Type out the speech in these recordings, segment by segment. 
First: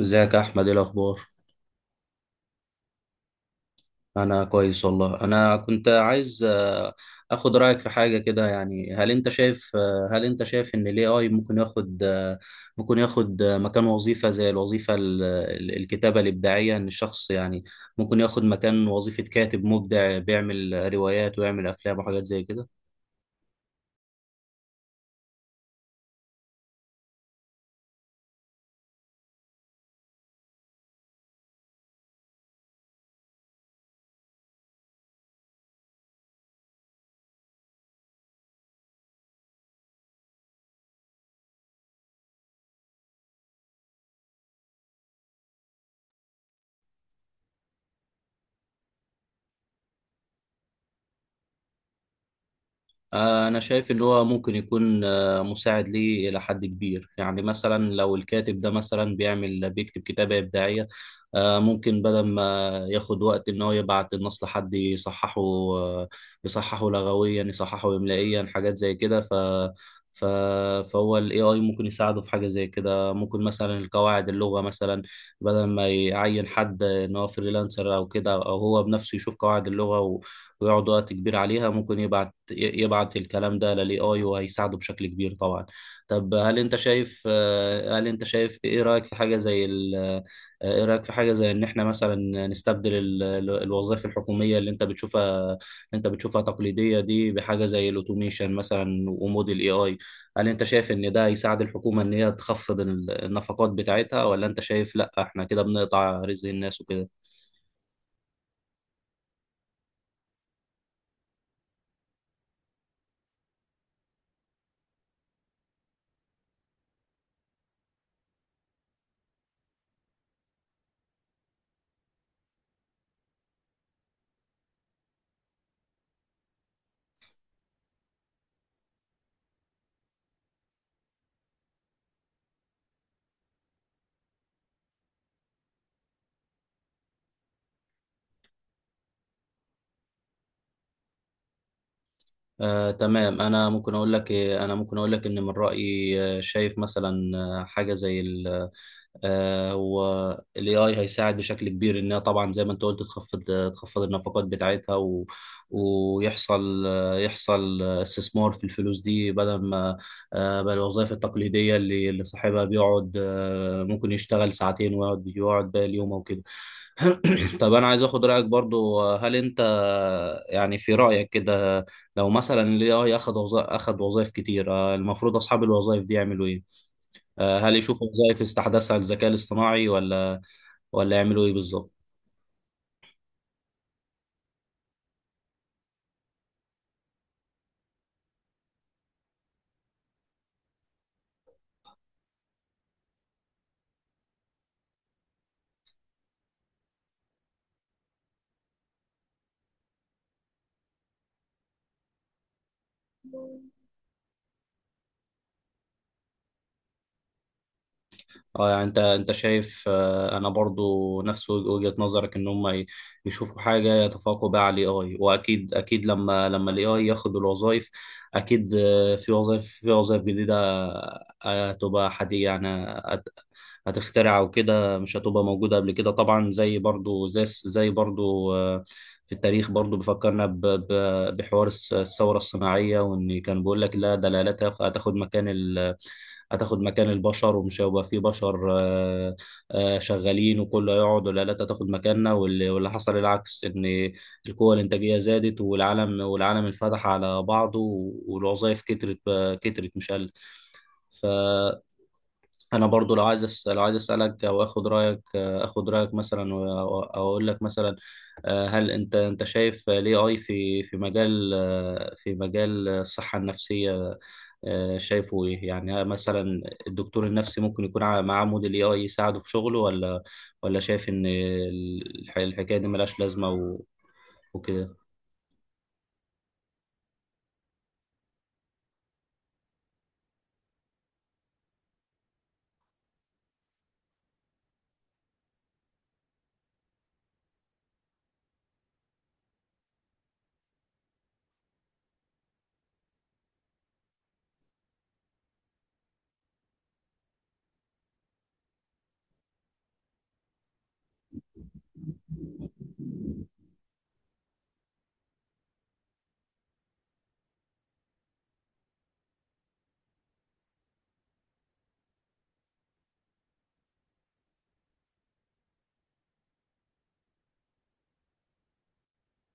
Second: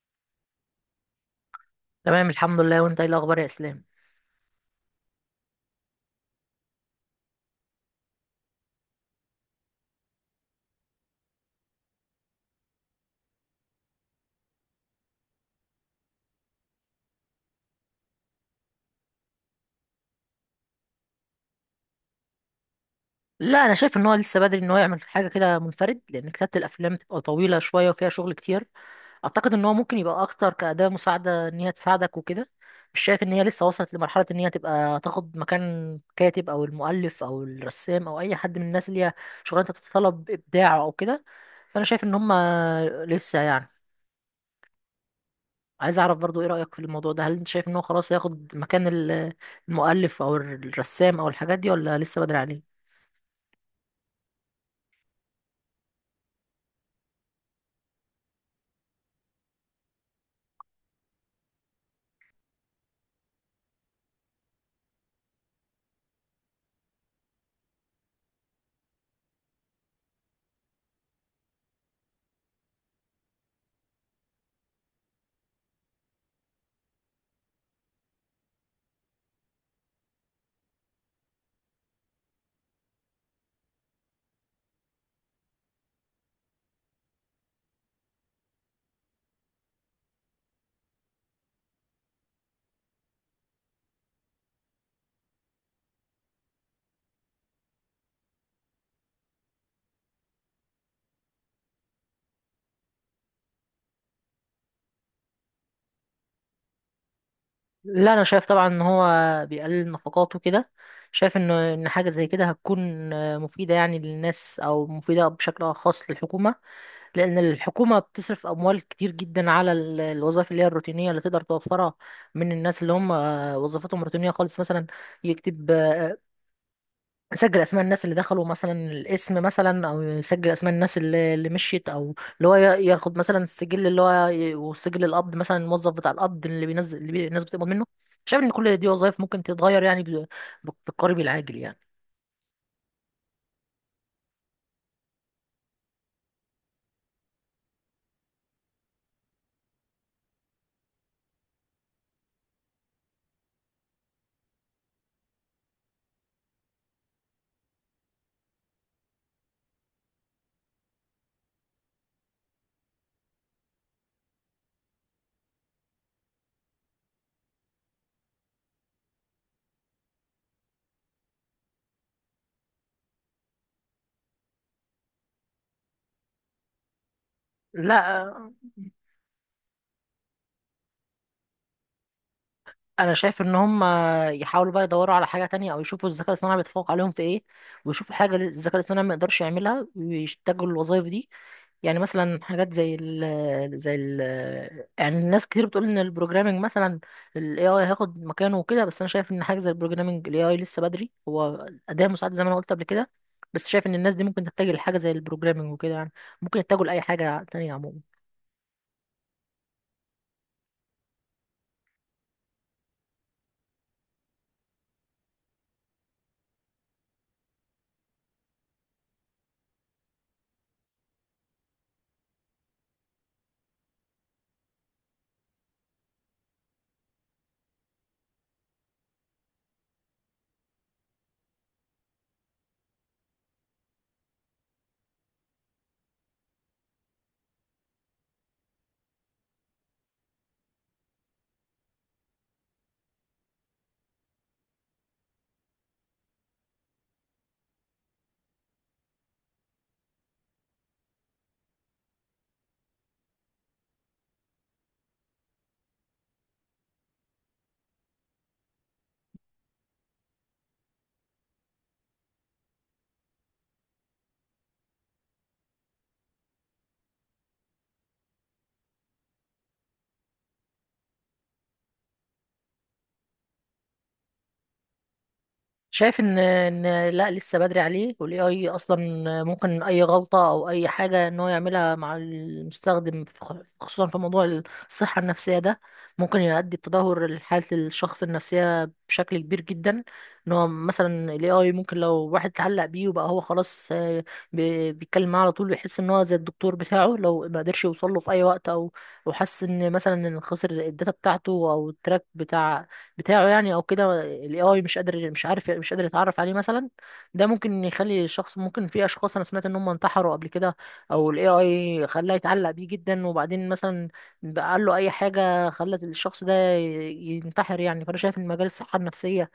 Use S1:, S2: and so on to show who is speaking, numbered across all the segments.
S1: ازيك يا احمد، ايه الاخبار؟
S2: تمام، الحمد لله. وانت ايه الاخبار يا اسلام؟
S1: انا كويس والله. انا كنت عايز اخد رايك في حاجه كده. يعني هل انت شايف ان الاي اي ممكن ياخد مكان وظيفه، زي الوظيفه الكتابه الابداعيه. ان الشخص يعني ممكن ياخد مكان وظيفه كاتب مبدع، بيعمل روايات ويعمل افلام وحاجات زي كده.
S2: لا، انا شايف ان هو لسه بدري ان هو يعمل حاجه كده منفرد، لان كتابه الافلام تبقى طويله شويه وفيها شغل كتير. اعتقد ان هو ممكن يبقى اكتر كاداه مساعده ان هي تساعدك وكده. مش شايف ان هي لسه وصلت لمرحله ان هي تبقى تاخد مكان كاتب او المؤلف او الرسام او اي حد من الناس اللي هي شغلانه تتطلب ابداع او كده. فانا شايف ان هم لسه، يعني، عايز اعرف برضو ايه رايك في الموضوع ده. هل انت شايف ان هو خلاص هياخد مكان المؤلف او الرسام او الحاجات دي، ولا لسه بدري عليه؟
S1: أنا شايف إن هو ممكن يكون مساعد ليه إلى حد كبير. يعني مثلا لو الكاتب ده مثلا بيكتب كتابة إبداعية، ممكن بدل ما ياخد وقت إن هو يبعت النص لحد يصححه، يصححه لغويا، يصححه إملائيا، حاجات زي كده. ف ف فهو ال AI ممكن يساعده في حاجة زي كده. ممكن مثلا القواعد اللغة مثلا، بدل ما يعين حد إن هو فريلانسر أو كده، أو هو بنفسه يشوف قواعد اللغة ويقعد وقت كبير عليها، ممكن يبعت الكلام ده للاي اي، وهيساعده بشكل كبير طبعا. طب هل انت شايف، ايه رايك في حاجه زي ايه رايك في حاجه زي ان احنا مثلا نستبدل الوظائف الحكوميه اللي انت بتشوفها، تقليديه دي، بحاجه زي الاوتوميشن مثلا وموديل اي اي. هل انت شايف ان ده هيساعد الحكومه ان هي تخفض النفقات بتاعتها، ولا انت شايف لا احنا كده بنقطع رزق الناس وكده؟
S2: لا، انا شايف طبعا ان هو بيقلل نفقاته كده. شايف ان حاجه زي كده هتكون مفيده يعني للناس، او مفيده بشكل خاص للحكومه. لان الحكومه بتصرف اموال كتير جدا على الوظائف اللي هي الروتينيه اللي تقدر توفرها من الناس اللي هم وظيفتهم روتينيه خالص، مثلا يكتب، يسجل اسماء الناس اللي دخلوا مثلا، الاسم مثلا، او يسجل اسماء الناس اللي مشيت، او اللي هو ياخد مثلا السجل اللي هو وسجل القبض مثلا، الموظف بتاع القبض اللي بينزل اللي الناس بتقبض منه. شايف ان كل دي وظائف ممكن تتغير، يعني بالقريب العاجل يعني.
S1: تمام. انا ممكن اقول لك إيه، انا ممكن اقول لك ان من رايي شايف مثلا حاجه زي ال والاي اي هيساعد بشكل كبير. انها طبعا زي ما انت قلت تخفض النفقات بتاعتها و... ويحصل آه، يحصل آه، استثمار في الفلوس دي، بدل ما بقى الوظائف التقليديه اللي صاحبها بيقعد ممكن يشتغل ساعتين ويقعد باقي اليوم او كده. طب انا عايز اخد رايك برضو. هل انت يعني في رايك كده، لو مثلا الاي اي اخذ وظائف، كتير، المفروض اصحاب الوظائف دي يعملوا ايه؟ هل يشوفوا وظائف
S2: لا،
S1: يستحدثها الذكاء الاصطناعي، ولا يعملوا ايه بالظبط؟
S2: انا شايف ان هم يحاولوا بقى يدوروا على حاجه تانية، او يشوفوا الذكاء الاصطناعي بيتفوق عليهم في ايه، ويشوفوا حاجه الذكاء الاصطناعي ما يقدرش يعملها ويشتغلوا الوظائف دي. يعني مثلا حاجات زي ال زي ال يعني الناس كتير بتقول ان البروجرامنج مثلا الاي اي هياخد مكانه وكده. بس انا شايف ان حاجه زي البروجرامنج، الاي اي لسه بدري، هو اداه مساعد زي ما انا قلت قبل كده. بس شايف ان الناس دي ممكن تتجه لحاجه زي البروجرامنج وكده، يعني ممكن يتجهوا لاي حاجه تانية عموما.
S1: اه. يعني انت شايف، انا برضو نفس وجهة نظرك ان هم يشوفوا حاجة يتفوقوا بيها على الاي اي. واكيد اكيد لما الاي اي ياخد الوظائف، اكيد في وظائف، جديدة، هتبقى حديثة يعني. هت- هتخترع وكده، مش هتبقى موجودة قبل كده طبعا. زي برضو زي الس- زي برضو آه، في التاريخ، برضو بيفكرنا بحوار الثورة الصناعية. وان كان بيقول لك لا، ده الآلات هتاخد مكان، البشر، ومش هيبقى فيه بشر شغالين، وكله هيقعد، والآلات هتاخد مكاننا. واللي حصل العكس، إن القوة الإنتاجية زادت، والعالم انفتح على بعضه، والوظائف كترت كترت مش قلت. ف... انا برضو لو عايز لو عايز اسالك او اخد رايك، مثلا و- او أو اقول لك مثلا، هل انت شايف الاي اي في مجال في مجال الصحه النفسيه، شايفه ايه يعني؟ مثلا الدكتور النفسي ممكن يكون معاه موديل اي اي يساعده في شغله، ولا شايف ان الحكايه دي ملهاش لازمه و... وكده؟
S2: شايف ان لا، لسه بدري عليه. والاي اي اصلا ممكن اي غلطه او اي حاجه ان هو يعملها مع المستخدم في خصوصا في موضوع الصحه النفسيه ده، ممكن يؤدي بتدهور لحاله الشخص النفسيه بشكل كبير جدا. ان هو مثلا الاي اي، ممكن لو واحد اتعلق بيه وبقى هو خلاص، بيتكلم معاه على طول ويحس ان هو زي الدكتور بتاعه، لو ما قدرش يوصل له في اي وقت، او او حس ان مثلا ان خسر الداتا بتاعته او التراك بتاعه يعني، او كده الاي اي مش قادر مش عارف مش قادر يتعرف عليه مثلا. ده ممكن يخلي الشخص، ممكن، في اشخاص انا سمعت ان هم انتحروا قبل كده، او الاي اي خلاه يتعلق بيه جدا وبعدين مثلا بقى قال له اي حاجه خلت الشخص ده ينتحر يعني. فانا شايف ان مجال الصحه النفسيه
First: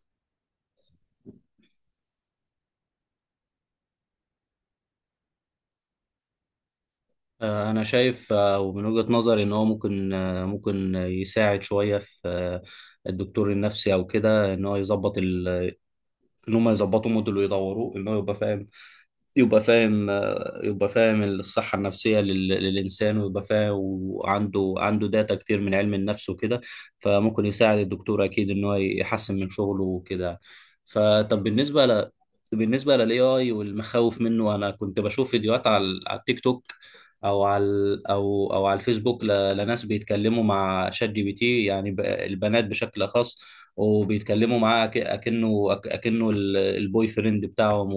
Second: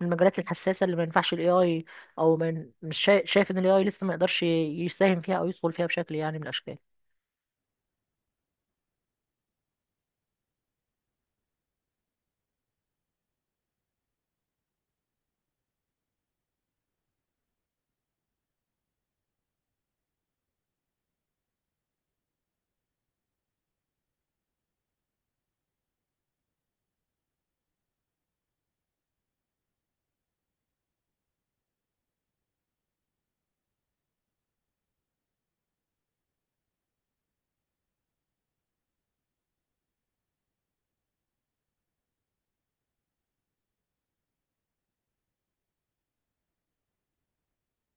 S2: من المجالات الحساسه اللي ما ينفعش الاي اي، او من مش شايف, شايف ان الاي اي لسه ما يقدرش يساهم فيها، او يدخل فيها بشكل يعني من الاشكال.
S1: أنا شايف ومن وجهة نظري إن هو ممكن ممكن يساعد شوية في الدكتور النفسي أو كده. إن هو يظبط ال... إن هم يظبطوا موديل ويدوروه إن هو يبقى فاهم، يبقى فاهم يبقى فاهم الصحة النفسية للإنسان، ويبقى فاهم، وعنده داتا كتير من علم النفس وكده. فممكن يساعد الدكتور أكيد إن هو يحسن من شغله وكده. فطب بالنسبة بالنسبة للاي اي والمخاوف منه، انا كنت بشوف فيديوهات على التيك توك، او على الفيسبوك، لناس بيتكلموا مع شات جي بي تي، يعني البنات بشكل خاص، وبيتكلموا معاه اكنه البوي فريند بتاعهم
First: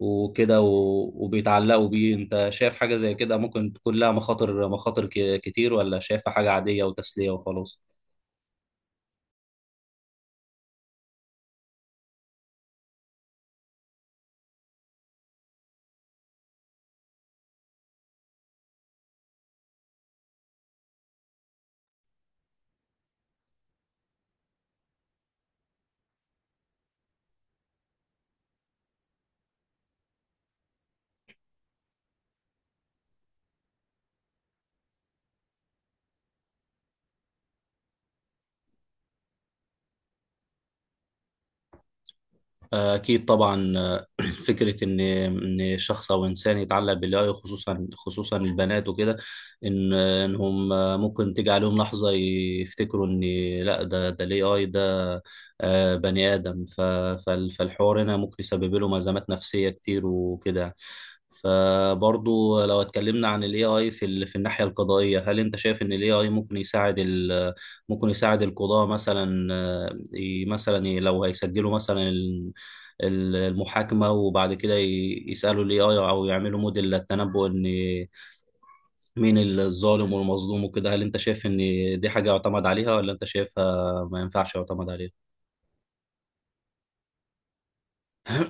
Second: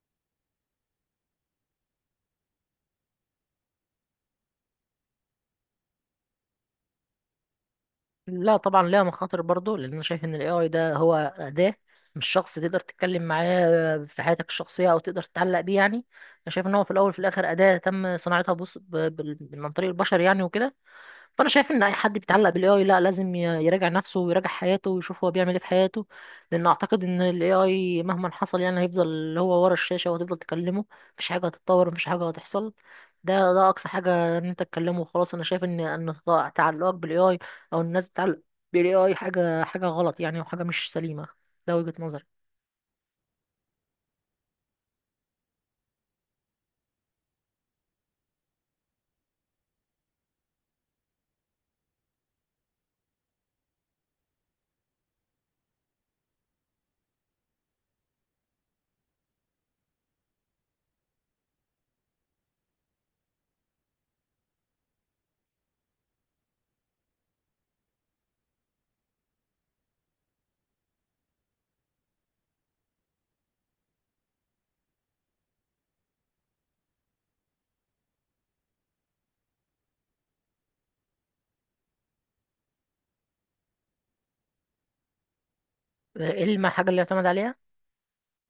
S1: وكده، وبيتعلقوا بيه. انت شايف حاجة زي كده ممكن تكون لها مخاطر، كتير، ولا شايفها حاجة عادية وتسلية وخلاص؟
S2: لا، طبعا ليها مخاطر برضه، لان انا شايف ان الاي اي ده هو اداه، مش شخص تقدر تتكلم معاه في حياتك الشخصيه او تقدر تتعلق بيه، يعني، انا شايف ان هو في الاول وفي الاخر اداه تم صناعتها، بص، من عن طريق البشر، يعني وكده. فانا شايف ان اي حد بيتعلق بالاي اي، لا، لازم يراجع نفسه ويراجع حياته ويشوف هو بيعمل ايه في حياته. لان اعتقد ان الاي اي مهما حصل يعني هيفضل هو ورا الشاشه وهتفضل تكلمه. مفيش حاجه هتتطور، مفيش حاجه هتحصل. ده اقصى حاجه ان انت تكلمه وخلاص. انا شايف ان تعلقك بالاي اي، او الناس بتتعلق بالاي اي، حاجه غلط يعني، وحاجه مش سليمه. ده وجهه نظري.
S1: أكيد طبعا. فكرة إن شخص أو إنسان يتعلق بالآي، خصوصا خصوصا البنات وكده، إنهم ممكن تيجي عليهم لحظة يفتكروا إن لا، ده ال AI ده بني آدم. فالحوار هنا ممكن يسبب لهم أزمات نفسية كتير وكده يعني. فبرضو لو اتكلمنا عن ال AI في في الناحية القضائية، هل أنت شايف إن ال AI ممكن يساعد ال ممكن يساعد القضاة مثلا؟ مثلا لو هيسجلوا مثلا المحاكمة، وبعد كده يسألوا الاي اي او يعملوا موديل للتنبؤ ان مين الظالم والمظلوم وكده. هل انت شايف ان دي حاجة يعتمد عليها، ولا انت شايفها ما ينفعش يعتمد عليها؟
S2: ايه الحاجه اللي يعتمد عليها؟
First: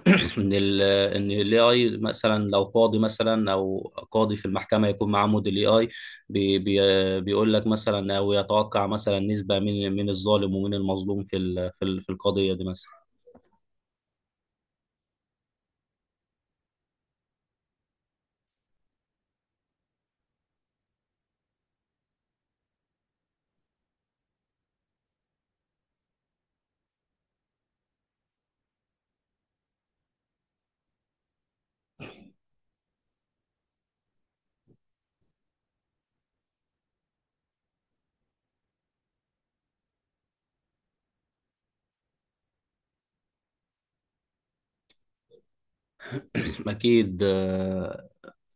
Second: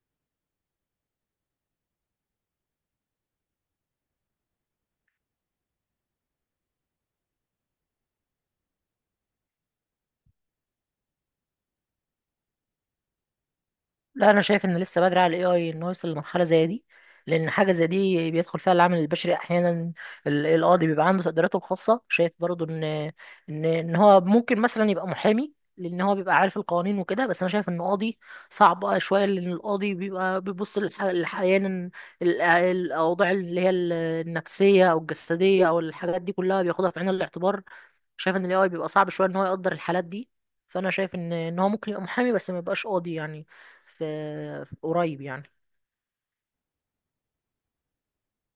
S1: ان ان الاي اي مثلا، لو قاضي مثلا، او قاضي في المحكمة يكون معاه موديل اي اي، بي بي بيقول لك مثلا، او يتوقع مثلا نسبة مين الظالم ومين المظلوم في في القضية دي مثلا.
S2: لا، انا شايف ان لسه بدري على الاي اي انه يوصل لمرحله زي دي. لان حاجه زي دي بيدخل فيها العامل البشري احيانا. القاضي بيبقى عنده تقديراته الخاصه. شايف برضو ان هو ممكن مثلا يبقى محامي، لان هو بيبقى عارف القوانين وكده. بس انا شايف ان قاضي صعب شويه، لان القاضي بيبقى بيبص احيانا الاوضاع اللي هي النفسيه او الجسديه او الحاجات دي كلها بياخدها في عين الاعتبار. شايف ان الاي بيبقى صعب شويه ان هو يقدر الحالات دي. فانا شايف ان هو ممكن يبقى محامي، بس ما يبقاش قاضي، يعني في, في قريب يعني.
S1: اكيد.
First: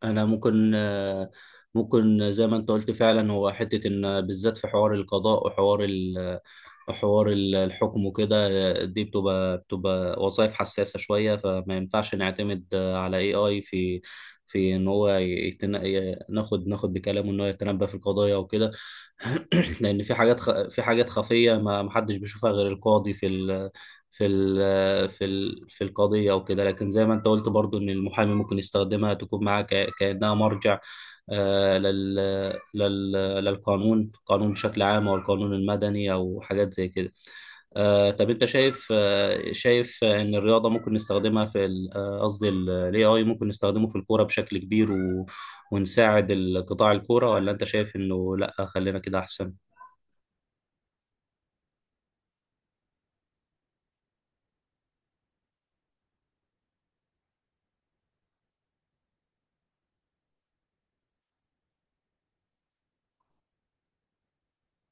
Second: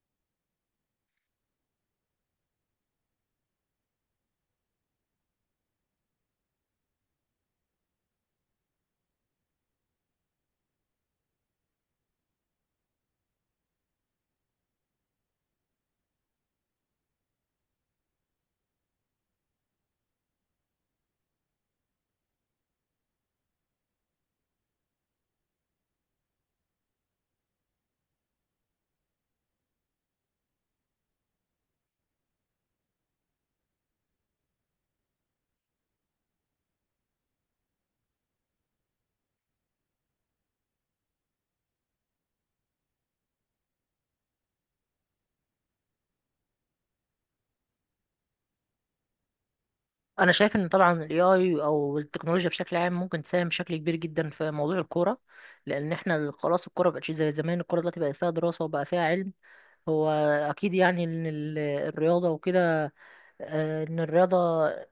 S1: انا ممكن ممكن زي ما انت قلت فعلا. هو حته ان بالذات في حوار القضاء وحوار حوار الحكم وكده، دي بتبقى وظائف حساسه شويه، فما ينفعش نعتمد على اي اي في ان هو ناخد بكلامه، ان هو يتنبأ في القضايا وكده. لان في حاجات خفيه، ما حدش بيشوفها غير القاضي في ال... في القضيه وكده. لكن زي ما انت قلت برضو ان المحامي ممكن يستخدمها، تكون معاه كانها مرجع آه لل... لل... للقانون، قانون بشكل عام، او القانون المدني، او حاجات زي كده. طب انت شايف ان الرياضه ممكن نستخدمها في قصدي الاي اي ممكن نستخدمه في الكوره بشكل كبير و... ونساعد القطاع الكورة، ولا انت شايف انه لا خلينا كده احسن؟
S2: انا شايف ان طبعا الاي اي او التكنولوجيا بشكل عام ممكن تساهم بشكل كبير جدا في موضوع الكوره. لان احنا خلاص الكوره مبقتش زي زمان، الكوره دلوقتي بقت فيها دراسه وبقى فيها علم. هو اكيد يعني ان الرياضه وكده، ان الرياضه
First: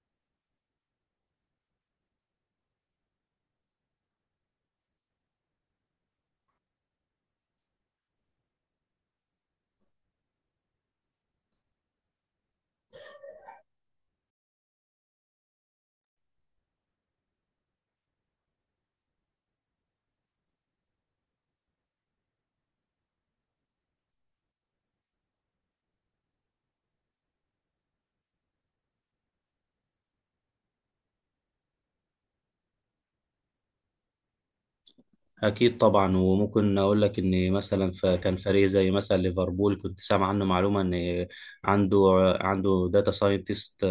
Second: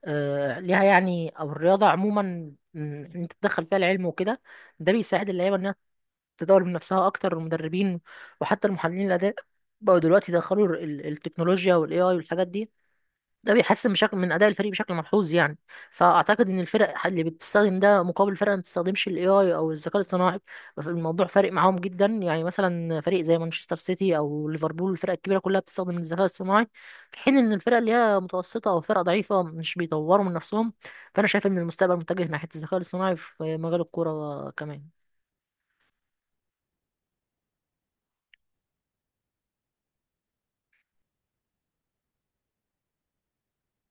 S2: ليها، يعني، او الرياضه عموما، إن انت تدخل فيها العلم وكده، ده بيساعد اللعيبه ان تطور من نفسها اكتر. المدربين وحتى المحللين الاداء بقوا دلوقتي يدخلوا التكنولوجيا والاي اي والحاجات دي. ده بيحسن بشكل من اداء الفريق بشكل ملحوظ يعني. فاعتقد ان الفرق اللي بتستخدم ده مقابل فرق ما بتستخدمش الاي اي او الذكاء الاصطناعي، الموضوع فارق معاهم جدا، يعني مثلا فريق زي مانشستر سيتي او ليفربول، الفرق الكبيره كلها بتستخدم الذكاء الاصطناعي. في حين ان الفرق اللي هي متوسطه او فرق ضعيفه مش بيطوروا من نفسهم. فانا شايف ان المستقبل متجه ناحيه الذكاء الاصطناعي في مجال الكوره كمان.
S1: أكيد طبعا. وممكن أقول لك إن مثلا كان فريق زي مثلا ليفربول كنت سامع عنه معلومة إن عنده، داتا ساينتست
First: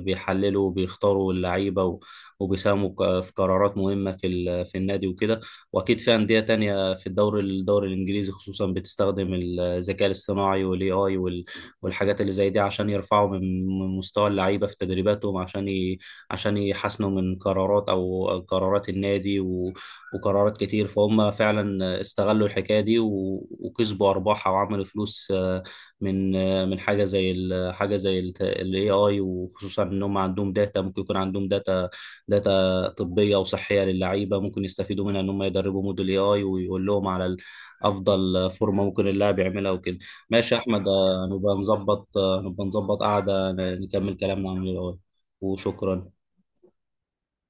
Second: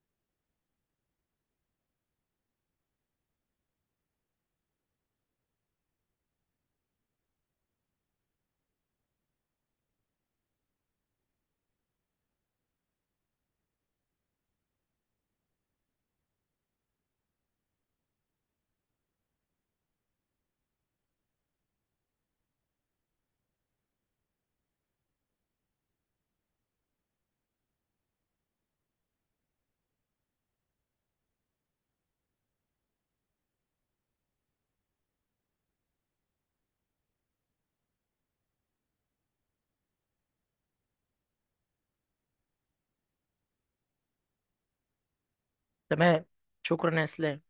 S1: بيحللوا وبيختاروا اللعيبة، وبيساهموا في قرارات مهمة في في النادي وكده. وأكيد في أندية تانية في الدوري، الإنجليزي خصوصا، بتستخدم الذكاء الاصطناعي والاي آي والحاجات اللي زي دي، عشان يرفعوا من مستوى اللعيبة في تدريباتهم، عشان عشان يحسنوا من قرارات، أو قرارات النادي وقرارات كتير. فهم فعلا استغلوا الحكاية دي وكسبوا أرباحها وعملوا فلوس، من حاجة زي حاجة زي ال AI. وخصوصا إن هم عندهم داتا، ممكن يكون عندهم داتا، طبية وصحية للعيبة، ممكن يستفيدوا منها إن هم يدربوا موديل AI ويقول لهم على أفضل فورمة ممكن اللاعب يعملها وكده. ماشي يا أحمد. نبقى نظبط، قعدة نكمل كلامنا عن ال AI وشكرا.
S2: تمام. شكرا يا اسلام.